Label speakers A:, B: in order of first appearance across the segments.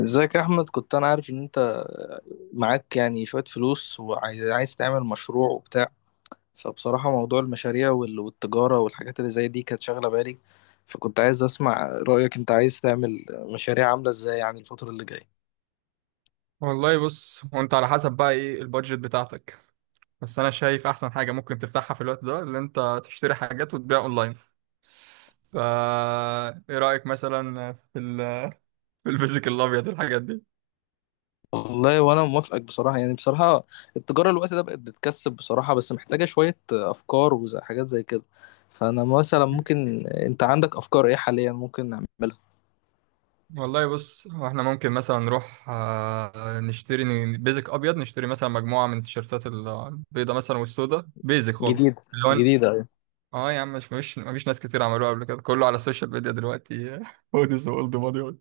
A: ازيك يا احمد؟ كنت انا عارف ان انت معاك يعني شوية فلوس وعايز عايز تعمل مشروع وبتاع. فبصراحة موضوع المشاريع والتجارة والحاجات اللي زي دي كانت شاغلة بالي. فكنت عايز اسمع رأيك، انت عايز تعمل مشاريع عاملة ازاي يعني الفترة اللي جاية؟
B: والله بص هو انت على حسب بقى ايه البادجت بتاعتك. بس انا شايف احسن حاجه ممكن تفتحها في الوقت ده، اللي انت تشتري حاجات وتبيع اونلاين. فا ايه رايك مثلا في ال في الفيزيكال الابيض الحاجات دي؟
A: والله وانا موافقك، بصراحة يعني بصراحة التجارة الوقت ده بقت بتكسب بصراحة، بس محتاجة شوية افكار وحاجات زي كده. فانا مثلا ممكن، انت عندك افكار ايه حاليا ممكن نعملها؟
B: والله بص، هو احنا ممكن مثلا نروح نشتري بيزك ابيض، نشتري مثلا مجموعه من التيشيرتات البيضه مثلا والسوداء، بيزك خالص
A: جديدة.
B: اللون.
A: جديدة ايوه.
B: اه يا عم، مش مفيش ناس كتير عملوها قبل كده، كله على السوشيال ميديا دلوقتي هوديز واولد ماني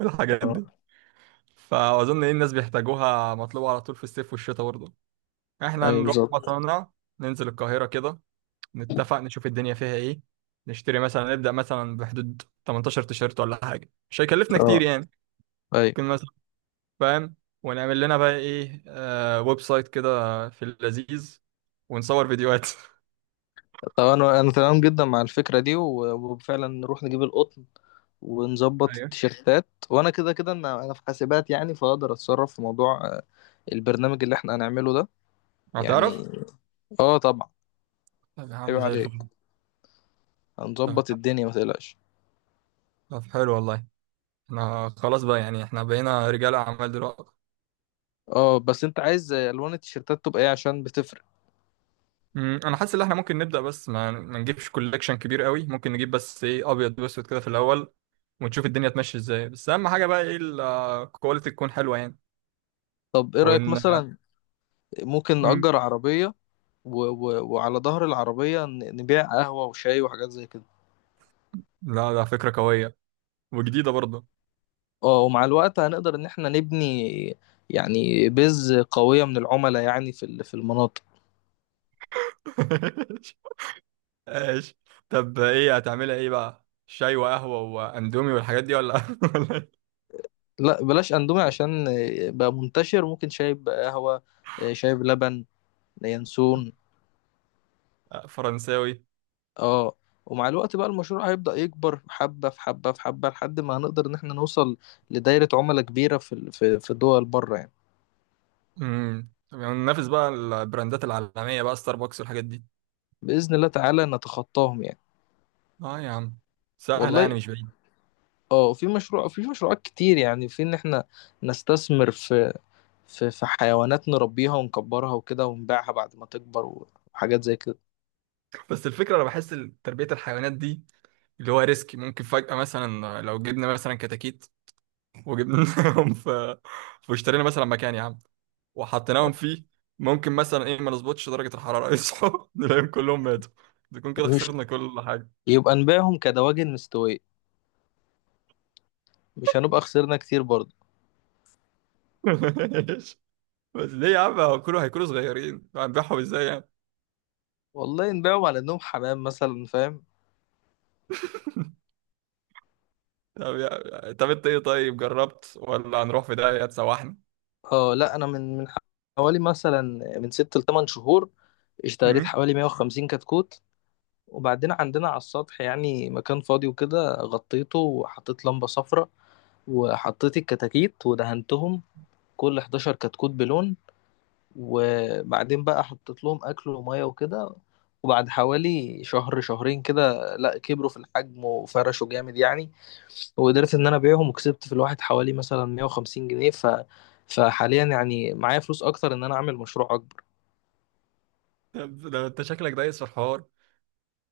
B: والحاجات
A: اه
B: دي. فاظن ايه الناس بيحتاجوها، مطلوبه على طول في الصيف والشتاء برضه. احنا
A: ايوه
B: نروح
A: بالظبط.
B: مطارنا، ننزل القاهره كده، نتفق نشوف الدنيا فيها ايه. نشتري مثلا، نبدا مثلا بحدود 18 تيشيرت ولا حاجه، مش هيكلفنا كتير
A: اه
B: يعني.
A: ايوه
B: ممكن مثلا، فاهم؟ ونعمل لنا بقى ايه ويب سايت كده في اللذيذ، ونصور فيديوهات
A: طبعا. انا تمام جدا مع الفكره دي وفعلا نروح نجيب القطن ونظبط
B: ايوه،
A: التيشيرتات، وانا كده كده انا في حاسبات يعني، فاقدر اتصرف في موضوع البرنامج اللي احنا هنعمله ده يعني.
B: هتعرف.
A: اه طبعا.
B: طب يا
A: عيب
B: عم زي
A: عليك،
B: الفل. طب،
A: هنظبط الدنيا ما تقلقش.
B: حلو والله. احنا خلاص بقى، يعني احنا بقينا رجال اعمال دلوقتي.
A: اه بس انت عايز الوان التيشيرتات تبقى ايه عشان بتفرق.
B: انا حاسس ان احنا ممكن نبدا، بس ما نجيبش كولكشن كبير قوي. ممكن نجيب بس ايه ابيض واسود كده في الاول، ونشوف الدنيا تمشي ازاي. بس اهم حاجه بقى ايه، الكواليتي تكون حلوه يعني.
A: طب ايه رايك
B: وان
A: مثلا ممكن
B: مم،
A: نأجر عربيه و... و... وعلى ظهر العربيه نبيع قهوه وشاي وحاجات زي كده.
B: لا ده فكره قويه وجديده برضه.
A: اه ومع الوقت هنقدر ان احنا نبني يعني بيز قوية من العملاء يعني في المناطق.
B: ايش. طب ايه هتعملها ايه بقى، شاي وقهوه واندومي والحاجات دي، ولا ولا إيه؟
A: لا بلاش اندومي عشان بقى منتشر، ممكن شايب بقى قهوة، شايب لبن، ينسون.
B: آه، فرنساوي.
A: اه ومع الوقت بقى المشروع هيبدأ يكبر حبة في حبة في حبة لحد ما هنقدر ان احنا نوصل لدايرة عملاء كبيرة في دول بره يعني.
B: طب يعني ننافس بقى البراندات العالميه بقى، ستاربكس والحاجات دي.
A: بإذن الله تعالى نتخطاهم يعني.
B: اه يا عم، سهله
A: والله،
B: يعني مش بعيد.
A: اه في مشروعات كتير يعني، في ان احنا نستثمر في حيوانات نربيها ونكبرها وكده ونبيعها بعد ما تكبر وحاجات زي كده.
B: بس الفكرة أنا بحس تربية الحيوانات دي اللي هو ريسك. ممكن فجأة مثلا لو جبنا مثلا كتاكيت وجبناهم واشترينا مثلا مكان يا عم وحطيناهم فيه، ممكن مثلا إيه ما نظبطش درجة الحرارة يصحوا نلاقيهم كلهم ماتوا، نكون كده
A: مش
B: خسرنا كل حاجة.
A: يبقى نبيعهم كدواجن مستوية، مش هنبقى خسرنا كتير برضه.
B: بس ليه يا عم، هو كله هيكونوا صغيرين، هنبيعهم إزاي يعني؟
A: والله نبيعهم على انهم حمام مثلا، فاهم؟
B: طب أنت إيه طيب، جربت ولا هنروح في داهية تسوحنا؟
A: اه لا انا من حوالي مثلا من 6 ل 8 شهور اشتريت
B: مم؟
A: حوالي 150 كتكوت، وبعدين عندنا على السطح يعني مكان فاضي وكده غطيته وحطيت لمبة صفراء وحطيت الكتاكيت ودهنتهم كل 11 كتكوت بلون. وبعدين بقى حطيت لهم اكل وميه وكده، وبعد حوالي شهر شهرين كده لا كبروا في الحجم وفرشوا جامد يعني، وقدرت ان انا ابيعهم وكسبت في الواحد حوالي مثلا 150 جنيه. فحاليا يعني معايا فلوس اكتر ان انا اعمل مشروع اكبر.
B: طب ده أنت شكلك دايس في الحوار.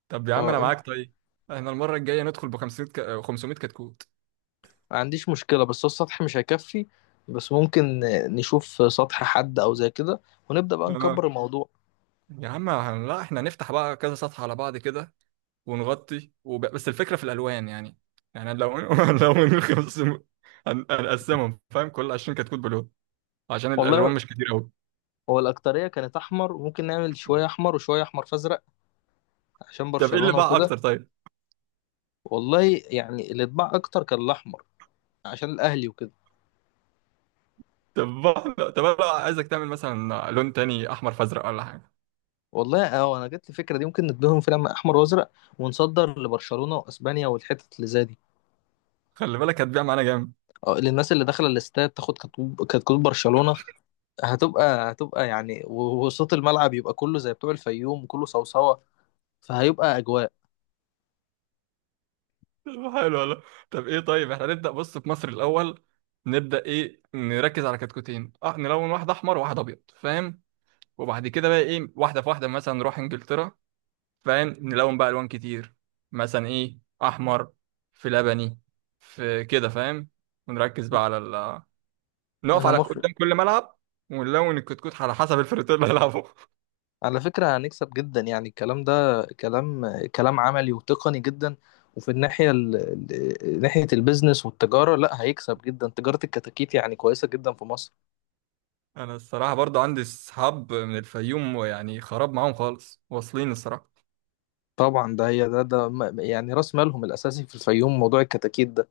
B: طب يا عم
A: اه
B: انا معاك طيب. احنا المره الجايه ندخل ب 500 ك... آه، 500 كتكوت.
A: ما عنديش مشكلة بس هو السطح مش هيكفي، بس ممكن نشوف سطح حد او زي كده ونبدأ بقى
B: اه
A: نكبر الموضوع.
B: يا عم لا، احنا هنفتح بقى كذا صفحه على بعض كده، ونغطي بس الفكره في الالوان يعني. يعني لو لو من 500 هنقسمهم، فاهم، كل 20 كتكوت بلون عشان الالوان
A: والله
B: مش كتير قوي.
A: هو الأكترية كانت أحمر، ممكن نعمل شوية أحمر وشوية أحمر فأزرق عشان
B: طب ايه اللي
A: برشلونة
B: باع اكتر
A: وكده.
B: طيب؟
A: والله يعني اللي اتباع اكتر كان الاحمر عشان الاهلي وكده.
B: طب انا بقى عايزك تعمل مثلا لون تاني، احمر فازرق ولا حاجه.
A: والله اه انا جت لي فكره دي، ممكن نديهم فيلم احمر وازرق ونصدر لبرشلونه واسبانيا والحتت اللي زي دي.
B: خلي بالك هتبيع معانا جامد.
A: اه للناس اللي داخله الاستاد تاخد كتكوت، كتكوت برشلونه. هتبقى يعني وصوت الملعب يبقى كله زي بتوع الفيوم وكله صوصوه، فهيبقى اجواء.
B: طب حلو والله. طب ايه طيب، احنا نبدأ بص في مصر الأول. نبدأ ايه، نركز على كتكوتين. اه نلون واحد أحمر وواحد أبيض، فاهم؟ وبعد كده بقى ايه، واحدة في واحدة، مثلا نروح إنجلترا فاهم، نلون بقى ألوان كتير. مثلا ايه أحمر، في لبني، في كده فاهم. ونركز بقى على ال نقف
A: انا
B: على
A: مخ.
B: قدام كل ملعب، ونلون الكتكوت على حسب الفريق اللي هيلعبه.
A: على فكرة هنكسب جدا يعني، الكلام ده كلام، كلام عملي وتقني جدا. وفي الناحية ناحية البيزنس والتجارة لا هيكسب جدا، تجارة الكتاكيت يعني كويسة جدا في مصر.
B: أنا الصراحة برضو عندي صحاب من الفيوم، ويعني خراب معاهم خالص، واصلين الصراحة.
A: طبعا ده هي يعني راس مالهم الأساسي في الفيوم موضوع الكتاكيت ده.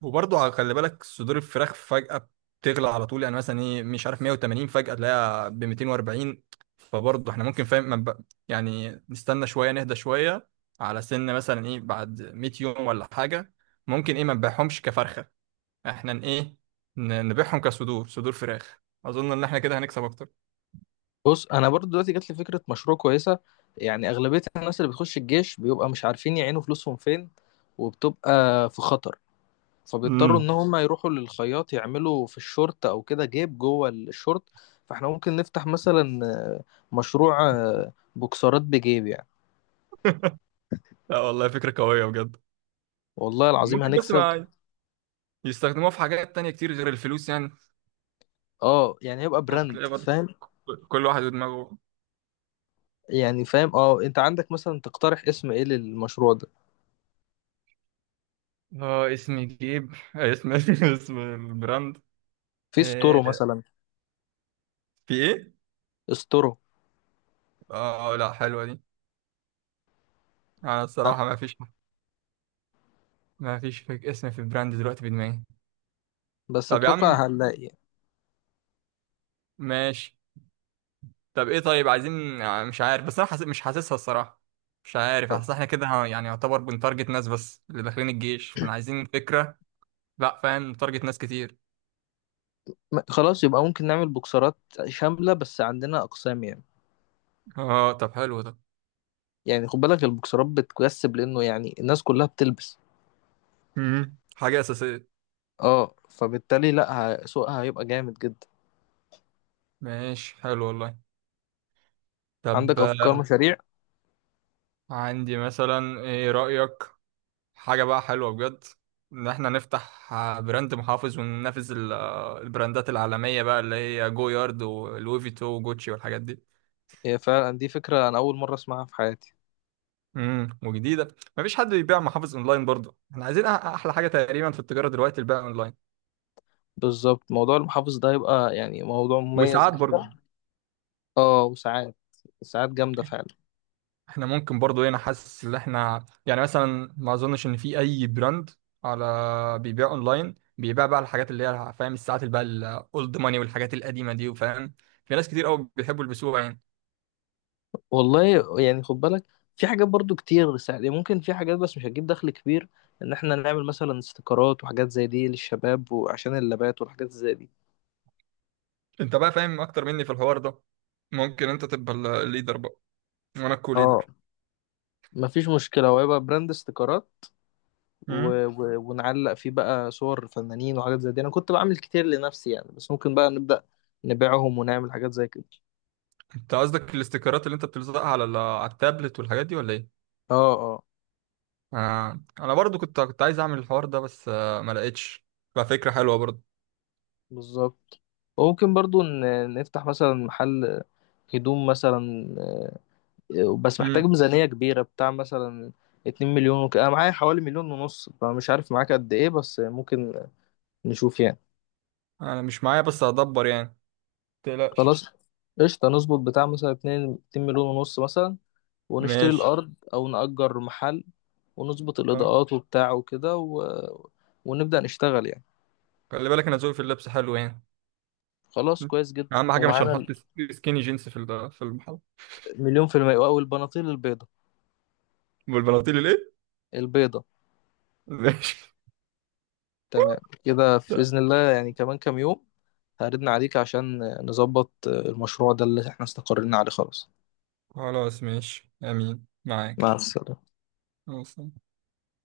B: وبرضه خلي بالك صدور الفراخ فجأة بتغلى على طول يعني، مثلا ايه مش عارف 180 فجأة تلاقيها ب 240. فبرضه احنا ممكن، فاهم، ما نب- يعني نستنى شوية، نهدى شوية على سن مثلا ايه بعد 100 يوم ولا حاجة. ممكن ايه ما نبيعهمش كفرخة، احنا نبيعهم كصدور فراخ. اظن ان احنا كده هنكسب اكتر.
A: بص أنا برضو دلوقتي جات لي فكرة مشروع كويسة. يعني أغلبية الناس اللي بتخش الجيش بيبقى مش عارفين يعينوا فلوسهم فين وبتبقى في خطر، فبيضطروا
B: امم،
A: ان هم يروحوا للخياط يعملوا في الشورت او كده جيب جوه الشورت. فاحنا ممكن نفتح مثلا مشروع بوكسرات بجيب يعني.
B: لا والله فكرة قوية بجد.
A: والله العظيم
B: ممكن بس
A: هنكسب.
B: ما يستخدموها في حاجات تانية كتير غير الفلوس يعني.
A: اه يعني هيبقى براند،
B: هتلاقي برضه
A: فاهم؟
B: كل واحد ودماغه.
A: يعني فاهم، اه انت عندك مثلا تقترح اسم ايه للمشروع ده؟
B: اه، اسم جيب اسم اسم البراند.
A: في ستورو
B: آه،
A: مثلا.
B: في ايه؟
A: ستورو.
B: اه لا حلوة دي. انا
A: عن-
B: الصراحة ما فيش اسم في براند دلوقتي في دماغي.
A: بس
B: طب يا
A: اتوقع
B: عم،
A: هنلاقي.
B: ماشي. طب ايه طيب عايزين مش عارف، بس انا حاسس مش حاسسها الصراحة. مش عارف،
A: طب،
B: حاسس احنا كده يعني يعتبر بنتارجت ناس بس اللي داخلين الجيش، احنا عايزين فكرة. لا فاهم، نتارجت ناس كتير.
A: خلاص يبقى ممكن نعمل بوكسرات شاملة بس عندنا اقسام يعني.
B: اه طب حلو ده.
A: يعني خد بالك البوكسرات بتكسب لانه يعني الناس كلها بتلبس.
B: مم. حاجة أساسية.
A: اه فبالتالي لا، سوقها هيبقى جامد جدا.
B: ماشي، حلو والله. طب
A: عندك افكار مشاريع؟
B: عندي مثلا، ايه رأيك، حاجة بقى حلوة بجد، إن إحنا نفتح براند محافظ وننافس البراندات العالمية بقى اللي هي جو يارد ولوي فيتو وجوتشي والحاجات دي.
A: هي فعلا دي فكره انا اول مره اسمعها في حياتي.
B: وجديدة. مفيش حد بيبيع محافظ أونلاين برضه. إحنا عايزين أحلى حاجة تقريبا في التجارة دلوقتي، البيع أونلاين.
A: بالظبط موضوع المحافظ ده هيبقى يعني موضوع مميز
B: وساعات برضه.
A: جدا. اه وساعات، ساعات جامده فعلا.
B: إحنا ممكن برضه هنا، حاسس إن إحنا يعني مثلا ما أظنش إن في أي براند على بيبيع أونلاين، بيبيع بقى الحاجات اللي هي فاهم، الساعات اللي بقى الأولد ماني والحاجات القديمة دي، وفاهم في ناس كتير قوي بيحبوا يلبسوها يعني.
A: والله يعني خد بالك، في حاجات برضو كتير ساعات يعني، ممكن في حاجات بس مش هتجيب دخل كبير، ان احنا نعمل مثلا استيكرات وحاجات زي دي للشباب وعشان اللابات والحاجات زي دي.
B: انت بقى فاهم اكتر مني في الحوار ده. ممكن انت تبقى الليدر بقى، وانا الكو
A: اه
B: ليدر.
A: مفيش مشكله، وهيبقى براند استيكرات
B: امم
A: و... و... ونعلق فيه بقى صور فنانين وحاجات زي دي، انا كنت بعمل كتير لنفسي يعني بس ممكن بقى نبدأ نبيعهم ونعمل حاجات زي كده.
B: انت قصدك الاستيكرات اللي انت بتلزقها على التابلت والحاجات دي ولا ايه؟
A: اه اه.
B: آه. انا برضو كنت عايز اعمل الحوار ده، بس ما لقيتش. ففكرة حلوة برضو.
A: بالظبط، وممكن برضو نفتح مثلا محل هدوم مثلا، بس محتاج
B: امم
A: ميزانية كبيرة بتاع مثلا 2 مليون انا معايا حوالي 1.5 مليون فمش عارف معاك قد ايه، بس ممكن نشوف يعني.
B: انا مش معايا بس هدبر يعني، متقلقش.
A: خلاص، قشطة نظبط بتاع مثلا اتنين مليون ونص مثلا، ونشتري
B: ماشي.
A: الأرض أو نأجر محل ونظبط
B: اه
A: الإضاءات وبتاع وكده ونبدأ نشتغل يعني.
B: خلي بالك انا ذوقي في اللبس حلو يعني.
A: خلاص
B: مم.
A: كويس جدا
B: اهم حاجة مش
A: ومعانا
B: هنحط سكيني جينز في المحل.
A: مليون في المية أو البناطيل البيضة.
B: والبناطيل الايه؟
A: البيضة.
B: ماشي.
A: تمام. كده في بإذن الله يعني كمان كام يوم هردنا عليك عشان نظبط المشروع ده اللي احنا استقرينا عليه خلاص.
B: خلاص ماشي، امين
A: مع
B: معاك.
A: السلامة.
B: خلاص.